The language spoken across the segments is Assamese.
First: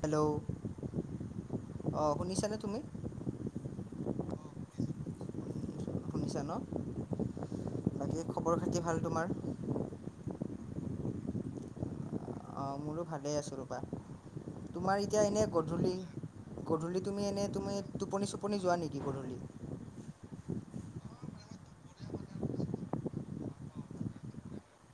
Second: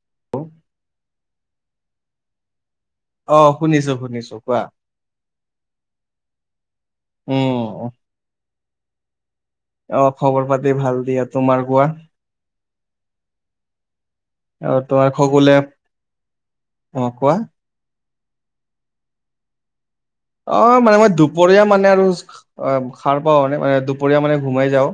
হেল্ল' অঁ শুনিছানে তুমি অ শুনিছো শুনিছো কোৱা উম শুনিছা ন উম বাকী খবৰ খাতি ভাল তোমাৰ অ খবৰ পাতি ভাল দিয়া তোমাৰ কোৱা অঁ মোৰো ভালেই আছোঁ ৰবা অ তোমাৰ এতিয়া এনে খগোলে গধূলি অ গধূলি তুমি কোৱা এনে তুমি টোপনি টোপনি নি যোৱা নেকি গধূলি অ মানে মই দুপৰীয়া মানে আৰু অ সাৰ পাওঁ মানে মানে দুপৰীয়া মানে ঘুমাই যাওঁ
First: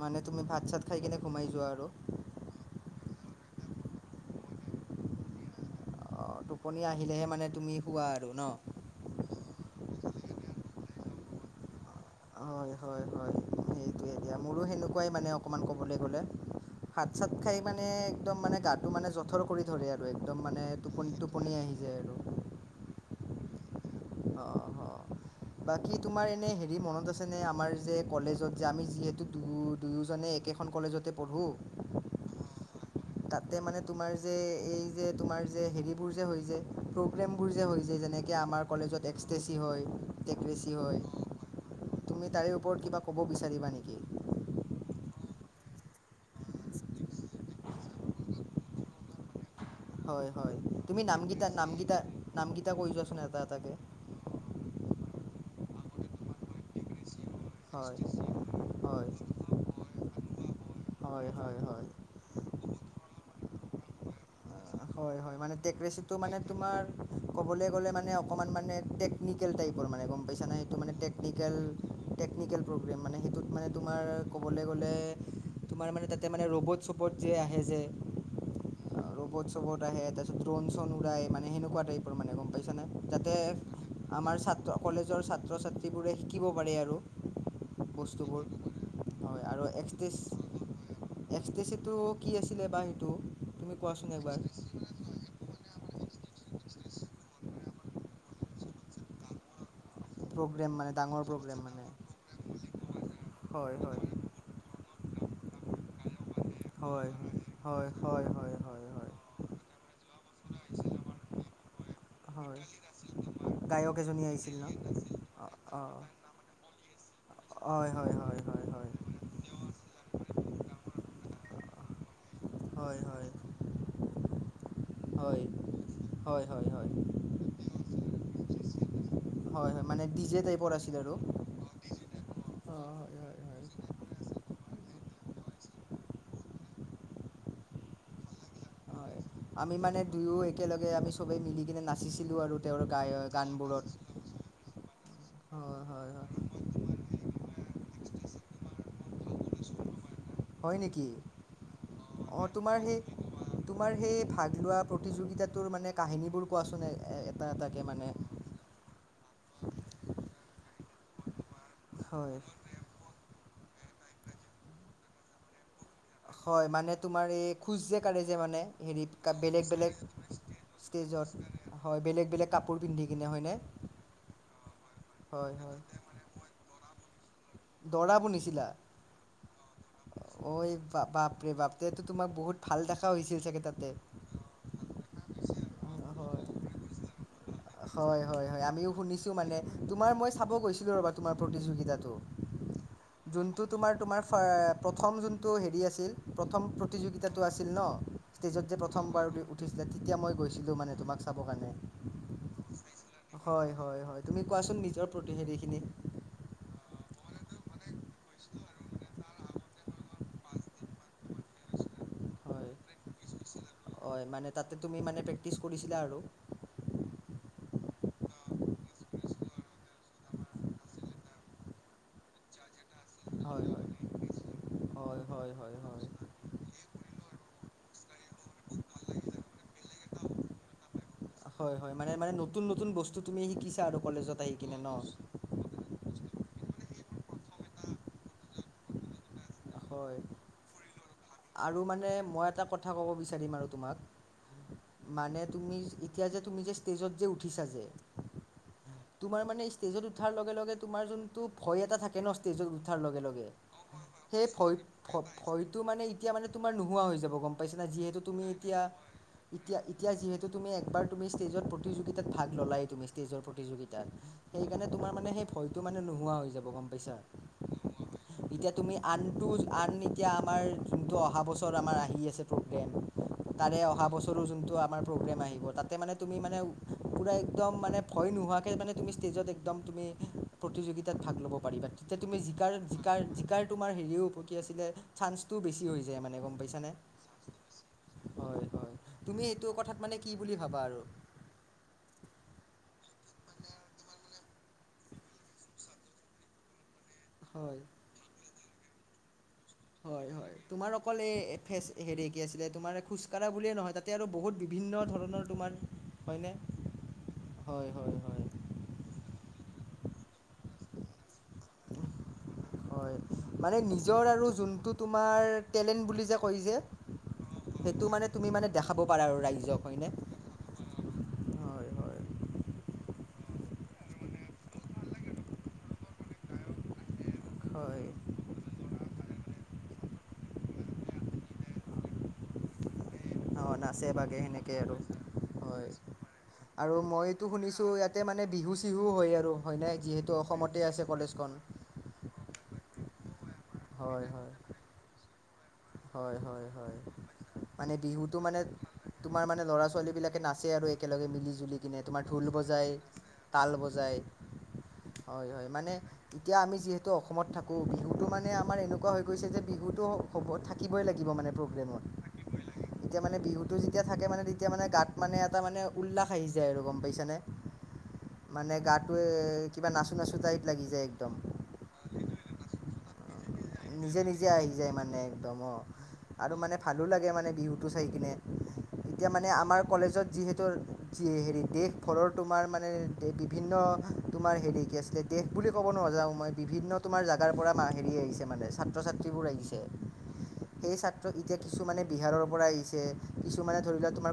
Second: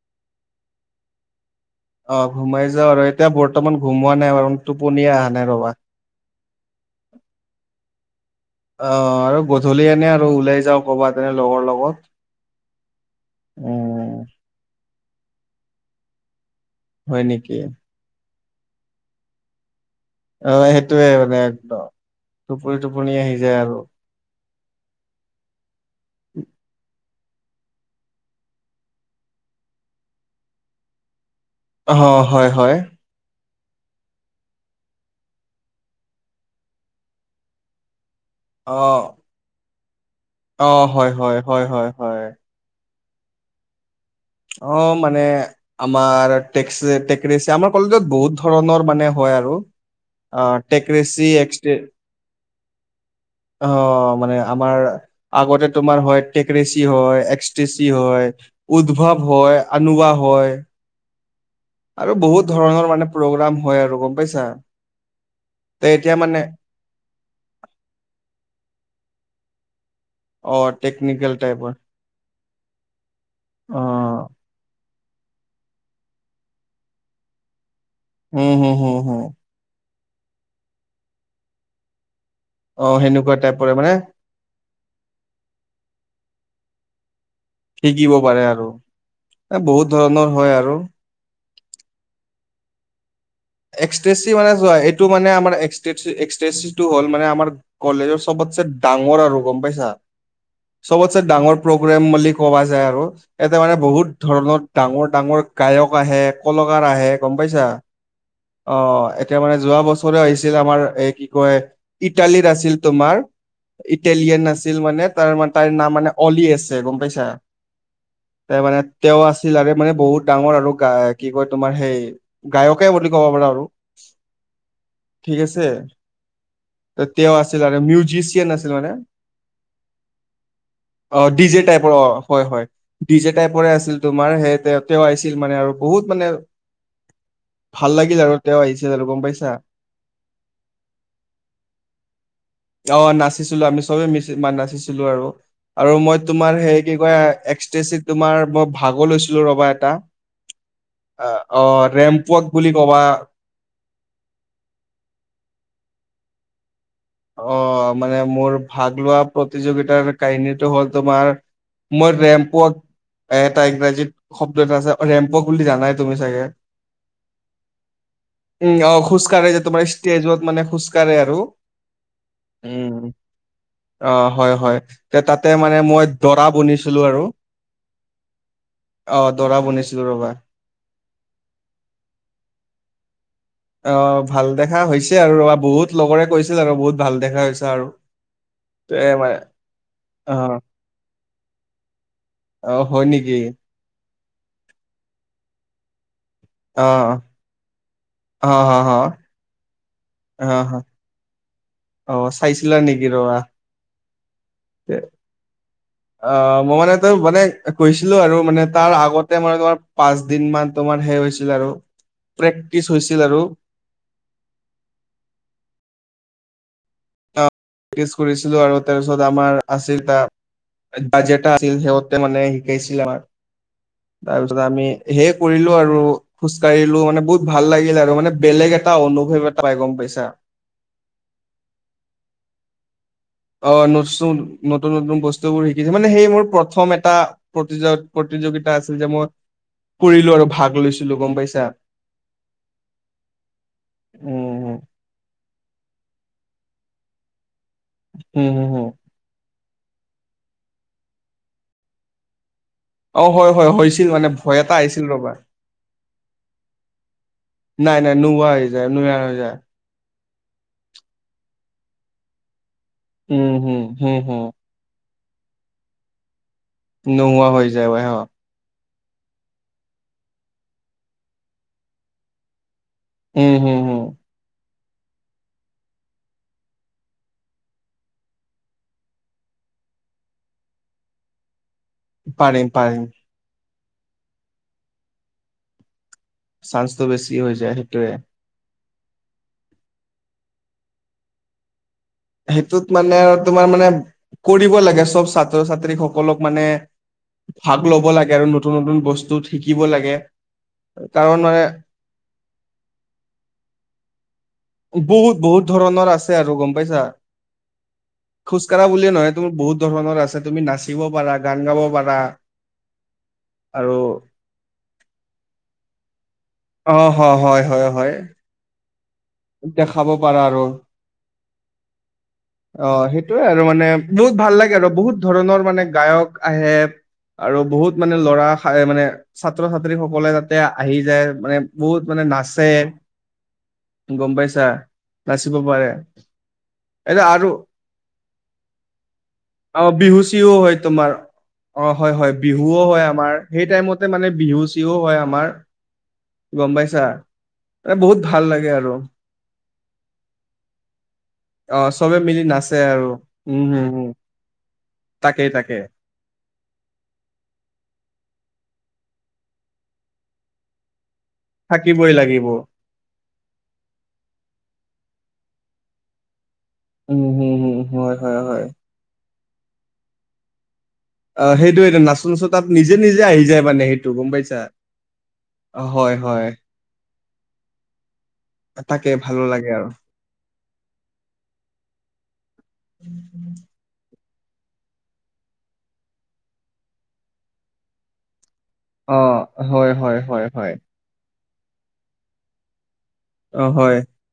মানে তুমি ভাত চাত খাই কিনে সোমাই যোৱা আৰু অ ঘুমাই যাও আৰু এতিয়া বৰ্তমান ঘুমোৱা নাই বাৰু টোপনীয়া অহা নাই ৰবা অঁ টোপনি আহিলেহে মানে তুমি শোৱা আৰু ন অ আৰু গধূলি এনে আৰু ওলাই যাওঁ ক'বাত তেনে লগৰ লগত হয় হয় হয় উম সেইটোৱে দিয়া মোৰো সেনেকুৱাই মানে অকণমান ক'বলৈ গ'লে ভাত হয় চাত নেকি খাই মানে একদম মানে গাটো মানে জথৰ কৰি ধৰে আৰু একদম অ মানে সেইটোয়ে টোপনি মানে টোপনি আহি একদম যায় আৰু টোপনি টোপনি আহি যায় আৰু অ অ বাকী তোমাৰ এনে হেৰি মনত আছে আছেনে আমাৰ যে কলেজত যে আমি যিহেতু দু দুয়োজনে একেখন কলেজতে পঢ়োঁ অ হয় হয় তাতে মানে তোমাৰ যে এই যে তোমাৰ যে হেৰিবোৰ যে হৈ যে প্ৰব্লেমবোৰ যে হৈ যায় যেনেকৈ আমাৰ অ কলেজত এক্স টে চি হয় অ হয় হয় হয় হয় হয় তুমি তাৰে ওপৰত কিবা ক'ব বিচাৰিবা নিকি অ মানে আমাৰ টেস্কে টেকৰেচিয়াম আমাৰ কলেজত বহুত ধৰণৰ মানে হয় আৰু হয় অ হয় টেক তুমি নাম ৰেচি গিতা এক্স নাম গিতা নাম গিতা কৈ যোৱাচোন এটা এটাকে অ মানে আমাৰ আগতে তোমাৰ হয় টেকৰেচি হয় এস্কটেচি হয় উদ্ভৱ হয় আনুুৱা হয় হয়, হয়, হয়। আৰু বহুত ধৰণৰ মানে প্ৰগ্ৰাম হয় আৰু গম পাইছা হয় হয় মানে তে এতিয়া টেকৰেচিটো মানে তোমাৰ ক'বলে গলে মানে অকমান মানে টেকনিকেল টাইপৰ মানে গম পাইছা অ নাই সেইটো মানে টেকনিকেল টাইপৰ টেকনিকেল প্ৰগ্ৰেম মানে সেইটোত মানে অ তোমাৰ ক'বলে গ'লে তোমাৰ মানে তাতে মানে ৰ'বট চবট যে আহে যে উম হুম হুম হুম ৰবট আহে তাৰপাছত ড্ৰন চ্ৰন উৰাই মানে সেনেকুৱা টাইপৰ মানে গম পাই যেনে অ যাতে সেনেকুৱা টাইপৰে মানে আমাৰ ছাত্ৰক কলেজৰ ছাত্ৰ ছাত্ৰীবোৰে শিকিব পাৰে আৰু শিকিব পাৰে বস্তুবোৰ আৰু হয় এ আৰু বহুত ধৰণৰ হয় আৰু এক্সটেছ এক্সটেচিটো কি আছিলে বা সেইটো তুমি কোৱাচোন একবাৰ হয় এটো মানে এস্ক টিছ একস্টেচিটো হল মানে আমাৰ কলেজৰ চবতছে ডাঙৰ আৰু গম পাইছা প্ৰগ্ৰেম মানে চবতচে ডাঙৰ মানে প্ৰগ্ৰেম বুলি কৱা যায় আৰু ইয়তে মানে হয় হয় বহুত ধৰণৰ ডাঙৰ ডাঙৰ গায়ক আহে কলাকাৰ হয় আহে গম পাইছা হয় হয় হয় অ হয় এতিয়া মানে যোৱা বছৰৌ আহিছিল আমাৰ এ কি কয় ইটালীত হয় আছিল তোমাৰ গায়ক এজনী ইটেলিয়ান আহিছিল ন আছিল মানে তাৰ মা অঁ তাইৰ অঁ নাম মানে অলি আছে গম পাইছা হয় হয় হয় তে হয় মানে হয় তেওঁ আছিল আৰু মানে বহুত ডাঙৰ আৰু গা কি কয় তোমাৰ সেই গায়কে হয় বুলি ক'ব হয় আৰু হয় ঠিক আছে হয় হয় হয় ছিল আৰ মিউজিচিয়ান আছিল মানে হয় হয় মানে ডি জে টাইপৰ আছিল আৰু ডিজে টাইপৰ অ হয় হয় অঁ ডি জে হয় হয় টাইপৰে আছিল তোমাৰ সেই তে তেওঁ আহিছিল মানে আৰু বহুত মানে ভাল লাগিল আৰু তেওঁ আহিছে আৰু হয় গম পাইছ আমি মানে দুয়ো একেলগে আমি চবেই মিলি কেনে নাচিছিলো আৰু তেওঁৰ গায় গানবোৰত ইমান নাচিছিলো আৰু হয় আৰু হয় মই হয় তোমাৰ সে কি কয় এক্সটেচিত তোমাৰ মই ভাগো লৈছিলো ৰবা এটা হয় নেকি আ অ অঁ ৰেম্পত তোমাৰ সেই তোমাৰ সেই ভাগ লোৱা প্ৰতিযোগিতাটোৰ মানে কাহিনীবোৰ কোৱাচোন এটা অ এটাকে মানে মোৰ ভাগ লোৱা প্ৰতিযোগিতাৰ কাহিনীটো হ'ল তোমাৰ মই হয় ৰেম্পত এ এটা ইংৰাজীত শব্দ এটা আছে ৰেম্প উৱক বুলি জানাই তুমি চাগে হয় মানে তোমাৰ এই খোজ যে কাঢ়ে যে মানে উম অ হেৰিত খোজকাঢ়ে কাৰ্পেট তোমাৰ ষ্টেজত মানে খোজকাঢ়ে আৰু হয় বেলেগ বেলেগ কাপোৰ উম পিন্ধি কিনে হয়নে অ হয় হয় তে তাতে হয় মানে হয় মই দৰা বনিছিলো আৰু দৰাবোৰ নিছিলা অ দৰা বনিছিলো ৰবা ঐ বাপৰে বাপ ৰে তো তোমাক বহুত ভাল দেখা হৈছিল চাগে তাত অ ভাল দেখা হৈছে আৰু ৰ বহুত লগৰে কৈছিল আৰু বহুত ভাল দেখা হৈছে আৰু হয় হয় হয় আমিও শুনিছো মানে তোমাৰ মই অ চাব গৈছিলো ৰ'বা তোমাৰ প্ৰতিযোগিতাতটো অ হয় নেকি তোমাৰ তোমাৰ প্ৰথম যোনটো হেৰি আছিল প্ৰথম অ প্ৰতিযোগিতাটো আছিল ন অ ষ্টেজত হ যে হ প্ৰথমবাৰ উঠিছিলে তেতিয়া মই অ হ গৈছিলোঁ মানে তোমাক চাবৰ কাৰণে অ চাইছিলা নেকি ৰ হয় হয় হয় তুমি কোৱাচোন নিজৰ প্ৰতিষেধিখিনি অ মই মানে তই মানে কৈছিলো আৰু মানে তাৰ আগতে মানে তোমাৰ পাঁচ দিন মান বমান সেই হৈছিল আৰু হয় প্ৰেক্টিচ হৈছিল আৰু হয় মানে তাতে তুমি মানে প্ৰেক্টিচ কৰিছিলা আৰু প্ৰেক্টিছ কৰিছিলো আৰু তাৰপিছত আমাৰ আছিল ত বাজেটা আছিল সিহঁতে মানে শিকাইছিল আমাৰ হয় হয় তাৰপিছত আমি হয় সে হয় কৰিলো আৰু হয় হয় খোজকাঢ়িলো মানে বহুত ভাল লাগিল আৰু মানে বেলেগ এটা অনুভৱ এটা পাই গম পাইছা হয় হয় মানোনে নতুন নতুন বস্তু তুমি অ শিকিছা আৰু নু কলেজত আহি কিনে ন নতুন নতুন বস্তু বোৰ শ কিু মানে সেই মোৰ প্ৰথম এটা প্ৰতিয প্ৰতিযোগিতা আছিল যে মোৰ হয় আৰু মানে মই এটা কথা ক'ব বিচাৰিম আৰু তোমাক উম উম মানে তুমি এতিয়া যে তুমি যে ষ্টেজত যে উঠিছা যে হম হুম হুম তোমাৰ মানে ষ্টেজত উঠাৰ লগে লগে তোমাৰ যোনটো ভয় এটা থাকে ন ষ্টেজত অ হয় হয় হৈছিল মানে ভয় এটা আহিছিল ৰবা হয়তটো মানে এতিয়া মানে তোমাৰ নোহোৱা হৈ যাব গম পাইছ না নাই নাই যিহেতু তুমি নোহোৱা হৈ এতিয়া যায় নোহোৱা হৈ যায় এতিয়া এতিয়া যিহেতু তুমি একবাৰ তুমি ষ্টেজত প্ৰতিযোগিতাত ভাগ ল'লাই তুমি ষ্টজৰ উম হম প্ৰতিযোগিতাত হম হম সেই কাৰণে তোমাৰ মানে সেই ভয়টো মানে নোোৱা হৈ যাব পছা নোহোৱা হৈ যায় হয় এতিয়া তুমি আন আন এতিয়া আমাৰ যোনটো অহা বছৰ আমাৰ আহি আছে েম উম, তাৰে হম, হম অহা বছৰ া ম একদম তুমি প্ৰতিযোগিতাত ভাগ ল'ব পাৰিবা তেতিয়া তুমি পাৰিম জিকাৰ পাৰিম জিকাৰ জিকাৰ তোমাৰ হেৰিয়ও প্ৰতিক আছিলে চান্সটোও বেছি হৈ যায় মানে পাইছানে চান্সটো বেছি হৈ যায় সেইটোোৱে হয় হয় তুমি এইটো কথাত মানে কি বুলি ভাবা আৰু সেইটোত মানে আৰু তোমাৰ মানে কৰিব লাগে চব ছাত্ৰ ছাত্ৰী সকলক মানে হয় ভাগ ল'ব লাগে আৰু নতুন নতুন বস্তু শিকিব লাগে হয় হয় তোমাৰ অকল কাৰণ এই মানে ফেচ হেৰি কি আছিলে তোমাৰ খোজকাঢ়া বুলিয়ে নহয় তাত তাতে আৰু বহুত বিভিন্ন বহুত ধৰণৰ বহুত তোমাৰ ধৰণৰ আছে আৰু হয়নে গম পাইছা হয় হয় হয় খোজ কঢ়া বুলে নহয় তুমাৰ বহুত ধৰণৰ আছে তুমি নাচিব পাৰা গান গাব পাৰা হয় মানে আৰু নিজৰ আৰু যোনটো তোমাৰ টেলেণ্ট বুলি যে কৈছে অ হয় হয় হয় হয় দেখাব পাৰে আৰু। ৰাইজক হয়নে দেখাব পাৰা আৰু? হয়, হয়। অ'! সেইটোৱে আৰু মানে, বহুত ভাল লাগে আৰু! বহুত ধৰণৰ মানে, গায়ক আহে। আৰু বহুত হয় মানে, ল'ৰা [unintelligible] মানে, ছাত্ৰ-ছাত্ৰীসকলে যাতে, আহি যায়। মানে, বহুত মানে নাচে। অ'! না গম নাচে-বাগে পাইছা সেনেকে আৰু। নাচিব হয়! পাৰে আৰু এয়া মইতো আৰু শুনিছোঁ! ইয়াতে মানে, বিহু-চিহু হয় আৰু অ হয়নে, বিহু যিহেতু চিহু হয় অসমতে আছে, তোমাৰ কলেজখন। অ'! হয়, হয়, বিহুও হয় আমাৰ। সেই টাইমতে মানে, হয় হয় বিহু-চিহু হয় আমাৰ, হয় হয় গম হয় পাইছা? মানে এ, বহুত বিহুটো ভাল মানে লাগে আৰু! তোমাৰ মানে, ল'ৰা-ছোৱালীবিলাকে নাচে আৰু একেলগে মিলি-জুলি অ কিনে, চবে তোমাৰ মিলি ঢোল নাচে বজায়, আৰু উম তাল হম হম বজায়। হয় তাকেই, হয় তাকে। মানে এতিয়া, আমি যিহেতু অসমত থাকোঁ, বিহুটো মানে, মানে, আমাৰ এনেকুৱা হৈ গৈছে যে, বিহুটো হ'ব, থাকিবই লাগিব মানে, প্ৰগ্ৰেমত। থাকিবই লাগিব এতিয়া মানে, বিহুটো যেতিয়া থাকে মানে, তেতিয়া মানে, গাত মানে, এটা মানে, উল্লাহ আহি যায় আৰু। গম উম পাইছানে? হম হম হয় হয় হয় মানে, গাটোৱে কিবা নাচো-নাচো টাইপ লাগি যায়, একদম। অ'! সেইটোৱেতো নাচো-নাচো তাত, নিজে-নিজে আহি যায়। মানে সেইটো নিজে, গম নিজে পাইছা? আহি যায় মানে, একদম অ'! হয় হয় আৰু মানে, ভালোঁ লাগে মানে, বিহুটো চাই কিনে। তাকে এতিয়া ভালো মানে, লাগে আমাৰ আৰু কলেজত যিহেতু, যি সেৰি, দেশ [unintelligible] তোমাৰ মানে, বিভিন্ন তোমাৰ সেৰি, কি আছিলে? দেশ বুলি ক'ব নাযাওঁ মই, বিভিন্ন তোমাৰ জাগাৰ পৰা মা সেৰি আহিছে মানে। ছাত্ৰ অ'! হয়, হয়, হয়, হয়। ত' এতিয়া, কিছুমানে বিহাৰৰ পৰা আহিছে, অ কিছুমানে, হয় ধৰি লোৱা তোমাৰ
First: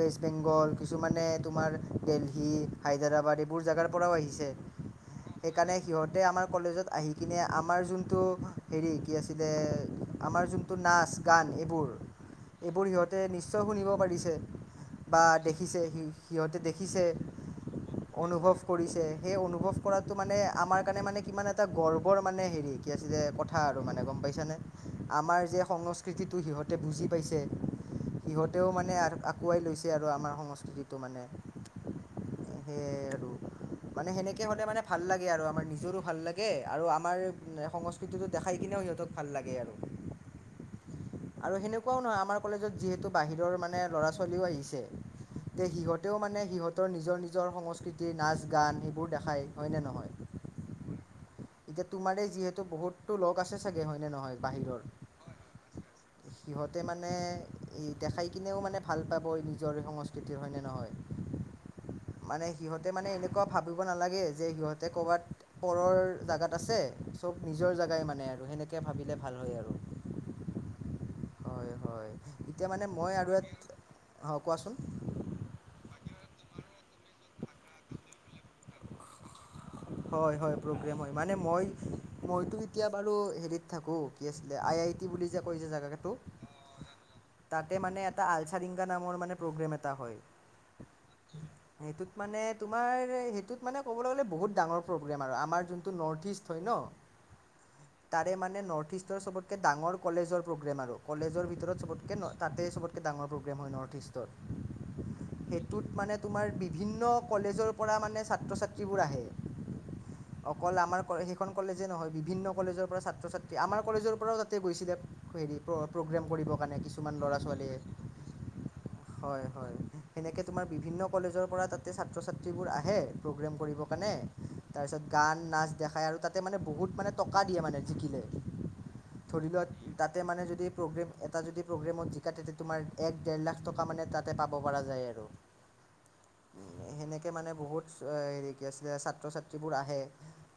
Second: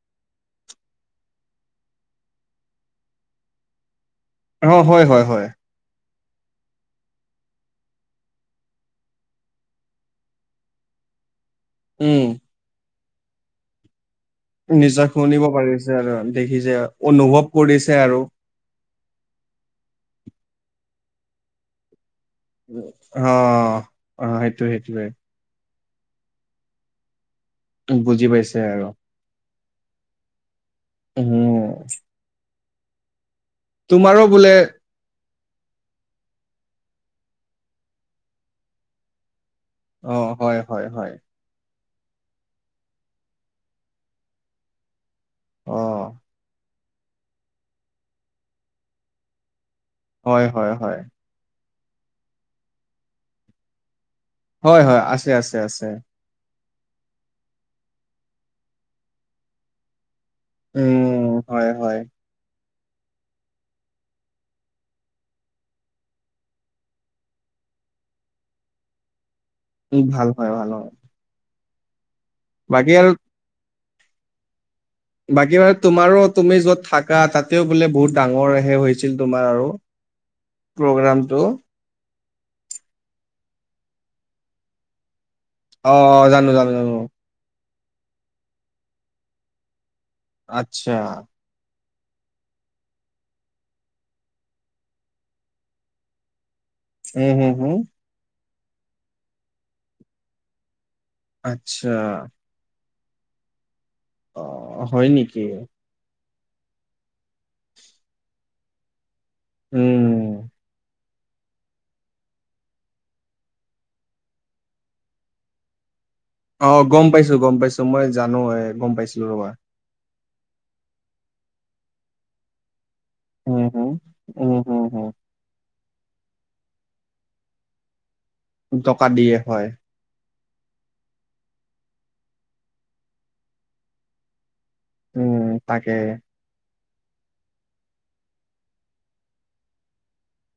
ৱেষ্ট বেংগল, কিছুমানে তোমাৰ, দিল্লী, হায়দৰাবাদ এইবোৰ জেগাৰ পৰাও আহিছে। অ হয় হয় হয় সেইকাৰণে, সিহঁতে আমাৰ কলেজত আহি কিনে, আমাৰ যোনটো, সেৰি, কি আছিলে! আমাৰ যোনটো, নাচ-গান এইবোৰ। উম! এইবোৰ সিহঁতে, নিশ্চয় শুনিব পাৰিছে। নিজক বা শুনিব দেখিছে পাৰিছে আৰু সিহঁতে দেখিছে! অনুভৱ কৰিছে আৰু। অনুভৱ কৰিছে, সেই অনুভৱ কৰাটো মানে, আমাৰ কাৰণে মানে, আমাৰ কাৰণে মানে, কিমান এটা গৰ্বৰ, মানে কি অ আছিলে? কথা আৰু মানে, গম অ পাইছানে? সেইটো সেইটোৱে আমাৰ যে, সংস্কৃতিটো সিহঁতে, বুজি পাইছে! বুজি পাইছে সিহঁতেও আৰু। মানে [unintelligible] লৈছে আৰু আমাৰ সংস্কৃতিটো মানে, উম সেয়াই আৰু। মানে, তোমাৰো সেনেকে বোলে হ'লে মানে, ভাল লাগে আৰু! আমাৰ নিজৰোঁ ভাল লাগে! আৰু আমাৰ সংস্কৃতিটোত দেখাই কিনেও সিহঁতক ভাল লাগে আৰু! অ'! হয়, হয়, হয়। আৰু সেনেকুৱাও নহয়। আমাৰ কলেজত যিহেতু, বাহিৰৰ মানে, ল'ৰা-ছোৱালীও আহিছে। অ [unintelligible] সিহঁতেও মানে, সিহঁতৰ নিজৰ-নিজৰ সংস্কৃতিৰ নাচ-গান সেইবোৰ দেখায়, হয়নে নহয়? হয়, হয়, হয়। এতিয়া, তোমাৰেই যিহেতু, বহুতো লগ আছে চাগে! হয়নে নহয়? বাহিৰৰ হয়, হয়! আছে, আছে, আছে। সিহঁতে মানে, এই দেখাই কিনেও মানে, ভাল পাব! এই নিজৰ সংস্কৃতি, হয়নে নহয়? উম। হয় হয় [inaudible] মানে সিহঁতে মানে এনেকুৱা ভাবিব নালাগে যে সিহঁতে ক'ৰবাত পৰৰ। জেগাত আছে চব নিজৰ জেগাই মানে আৰু সেনেকৈ ভাবিলে ভাল হয় আৰু। উম ভাল হয় ভাল হয়। হয় হয় এতিয়া মানে মই আৰু ইয়াত অ কোৱাচোন। বাকী মানে তোমাৰো তুমি য'ত থাকা তাতেও বোলে বহুত ডাঙৰ। সে হৈছিল তোমাৰ আৰু হয় হয় প্ৰগ্ৰেম হয় মানে প্ৰগ্ৰামটো। মই মইতো এতিয়া বাৰু হেৰিত থাকো কি আছিল আই আই। বুলি যে কৈছে। অ অ জানো জানো জানো। তাতে মানে এটা আলচাৰিংগা নামৰ মানে প্ৰগ্ৰেম এটা হয়। আত্ছা। সেইটোত মানে তোমাৰ সেইটোত। মানে ক'বলৈ গ'লে বহুত ডাঙৰ প্ৰগ্ৰেম আৰু আমাৰ যোনটো নৰ্থ ইষ্ট হয় ন। উম হুম হুম। তাৰে মানে নৰ্থ ইষ্টৰ চবতকে ডাঙৰ কলেজৰ প্ৰগ্ৰেম আৰু কলেজৰ ভিতৰত আচ্ছা চবতকে নয়। তাতে চবতকৈ ডাঙৰ প্ৰগ্ৰেম হয় নৰ্থ অ হয় নেকি ইষ্টত সেইটোত। মানে তোমাৰ বিভিন্ন কলেজৰ পৰা মানে ছাত্ৰ ছাত্ৰীবোৰ আহে। উম। অকল আমাৰ সেইখন কলেজে নহয় বিভিন্ন কলেজৰ পৰা ছাত্ৰ ছাত্ৰী আমাৰ কলেজৰ পৰাও তাতে গৈছিলে। [unintelligible] প্ৰগ্ৰেম কৰিব। অ গম পাইছো গম পাইছো মই জানো এ গম পাইছিলো ৰবা। সেনেকে তোমাৰ বিভিন্ন কলেজৰ পৰা তাতে ছাত্ৰ ছাত্ৰীবোৰ আহে। প্ৰগ্ৰেম উম কৰিব হম কাৰণে উম হম তাৰপিছত হম গান। নাচ দেখাই আৰু তাতে মানে বহুত মানে টকা দিয়ে মানে জিকিলে টকা দিয়ে ধৰি লোৱা। হয় তাতে মানে যদি প্ৰগ্ৰেম এটা যদি প্ৰগ্ৰেমত জিকা তেতিয়া তোমাৰ এক ডেৰ লাখ টকা মানে তাত। তে পাব পৰা যায় আৰু উম তাকে সেনেকে মানে বহুত। হেৰি কি আছিলে ছাত্ৰ ছাত্ৰীবোৰ আহে।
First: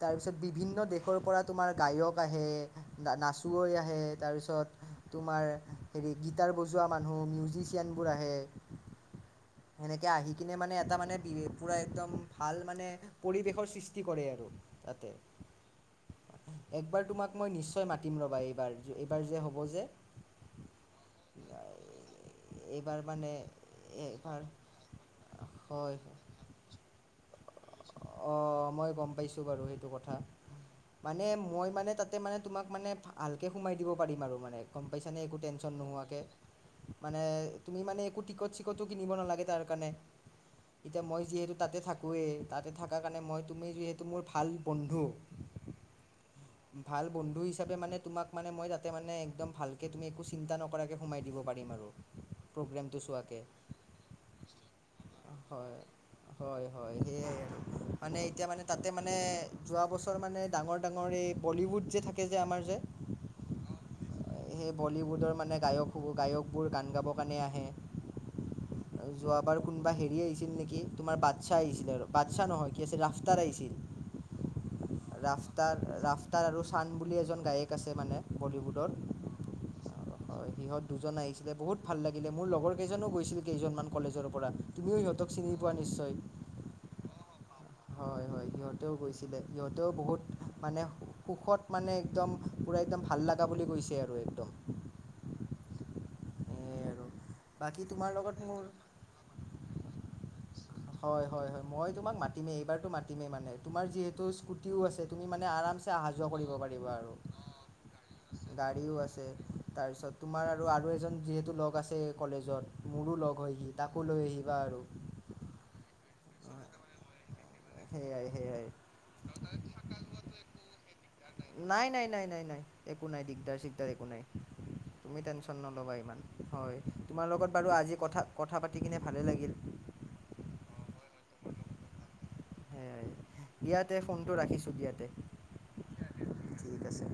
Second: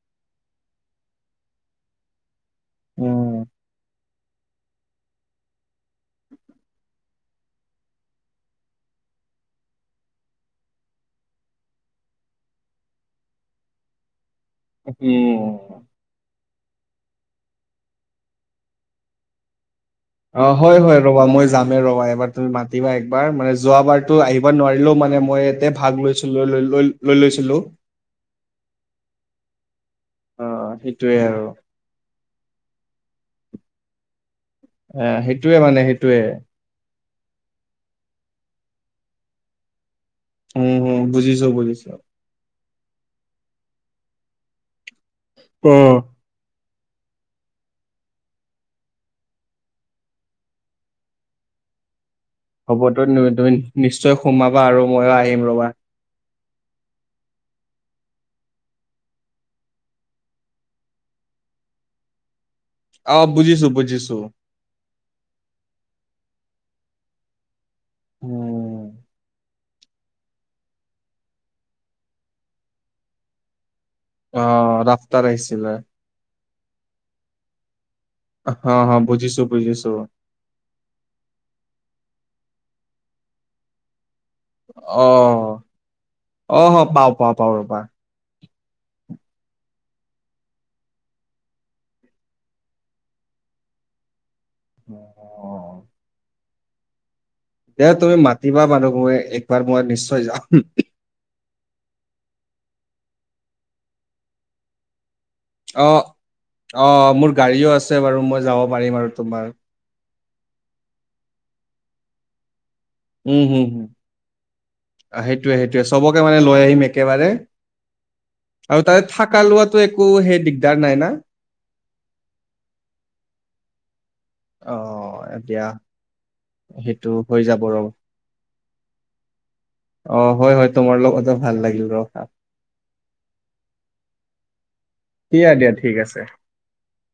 তাৰপিছত বিভিন্ন দেশৰ পৰা তোমাৰ গায়ক আহে। উম নাচো ৱৈ আহে তাৰ পিছত। তোমাৰ হেৰি গীটাৰ বজোৱা মানুহ মিউজিচিয়ানবোৰ আহে। সেনেকে আহি কিনে মানে এটা মানে বি পোৰা একদম। ভাল মানে পৰিৱেশৰ সৃষ্টি কৰে আৰু তাতে। উম একবাৰ তোমাক মই নিশ্চয় মাতিম ৰ'বা এইবাৰ এইবাৰ যে হ'ব যে। অঁ, হয়, হয় ৰবা! মই যামেই ৰবা এবাৰ তুমি মাতিবা একবাৰ মানে যোৱাবাৰতো এইবাৰ আহিব নোৱাৰিলেও মানে মই। হয় ভাগ লৈছিল লৈ লৈ লৈ লৈ লৈছিলো। অঁ, মই গম পাইছো বাৰু সেইটো কথা অ সেইটোয়ে মানে আৰু মই মানে তাত। তে মানে তোমাক মানে ভালকৈ সোমাই দিব পাৰিম আৰু মানে। গম এ পাইছানে একো সেইটোয়ে টেনশ্যন মানে নোহোৱাকৈ সেইটোয়ে। মানে তুমি মানে একো টিকট চিকটো কিনিব নালাগে তাৰ কাৰণে। উম হম এতিয়া মই বুজিছো যিহেতু তাতে বুজিছো থাকোৱেই তাতে থাক কাৰণে মই তুমি যিহেতু মোৰ ভাল বন্ধু। তে। ভাল বন্ধু হিচাপে মানে তোমাক মানে মই যাতে মানে একদম ভালকৈ তুমি একো চিন্তা নকৰাকৈ সোমাই দিব পাৰিম আৰু। [unintelligible] হ'বতো চোৱাকৈ তুমি নিশ্চয় সোমাবা আৰু ময়ো আহিম ৰবা হয় হয় হয় সেয়াই আৰু মানে এতিয়া মানে তাতে মানে যোৱা বছৰ মানে ডাঙৰ ডাঙৰ এই বলিউড যে থাকে যে আমাৰ যে অ, বুজিছো বুজিছো? সেই বলিউডৰ মানে গায়ক গায়কবোৰ গান গাব কাৰণে আহে? উম আৰু যোৱাবাৰ কোনোবা হেৰি আহিছিল নেকি তোমাৰ বাচ্ছা আহিছিলে আৰু বচ্ছা নহয় কি আছিল ৰাফতাৰ আহিছিল অ ৰাফতাৰ আহিছিলে ৰাফতাৰ আৰু ছান বুলি এজন গায়ক আছে মানে অ হ বলীউডৰ বুজিছো বুজিছো হয় সিহঁত দুজন আহিছিলে বহুত ভাল লাগিলে মোৰ লগৰ কেইজনো গৈছিল কেইজনমান কলেজৰ পৰা তুমিও অ সিহঁতক চিনি পোৱা নিশ্চয় অ হ পাও পাও পাও ৰবা হয় হয় সিহঁতেও গৈছিলে সিহঁতেও বহুত মানে সুখত মানে একদম পুৰা একদম ভাল লগা বুলি কৈছে আৰু একদম অ সেয়াই [inaudible] দে তুমি লগত মোৰ মাতিবা মানুহবোৰে একবাৰ মই নিশ্চয় যাম হয় হয় হয় মই তোমাক মাতিমেই এইবাৰতো মাতিমেই মানে তোমাৰ যিহেতু স্কুটিও আছে। তুমি মানে অ আৰামছে অহা যোৱা কৰিব অ পাৰিবা আৰু মোৰ গাড়ীও আছে বাৰু মই যাব পাৰিম গাড়ীও আৰু আছে তোমাৰ তাৰপিছত তোমাৰ আৰু আৰু এজন যিহেতু লগ আছে কলেজত মোৰো লগ হৈ আহি তাকো লৈ আহিবা আৰু অ সেইটোৱে সেইটোৱে চবকে মানে লৈ আহিম একেবাৰে সেয়াই সেয়াই আৰু তাৰে থাকা লোৱাটো একো সেই দিগদাৰ নাই না নাই নাই নাই নাই নাই একো নাই দিগদাৰ চিগদাৰ একো নাই অ তুমি টেনশন এতিয়া নলবা ইমান হয় সেইটো তোমাৰ হৈ লগত যাব বাৰু ৰ আজি কথা কথা পাতি কিনে ভালে লাগিল অ হয় হয় তোমাৰ লগতো ভাল লাগিল ৰবা সেইয়ে ইয়াতে ফোনটো ৰাখিছো ইয়াতে দিয়া দিয়া ঠিক আছে ঠিক আছে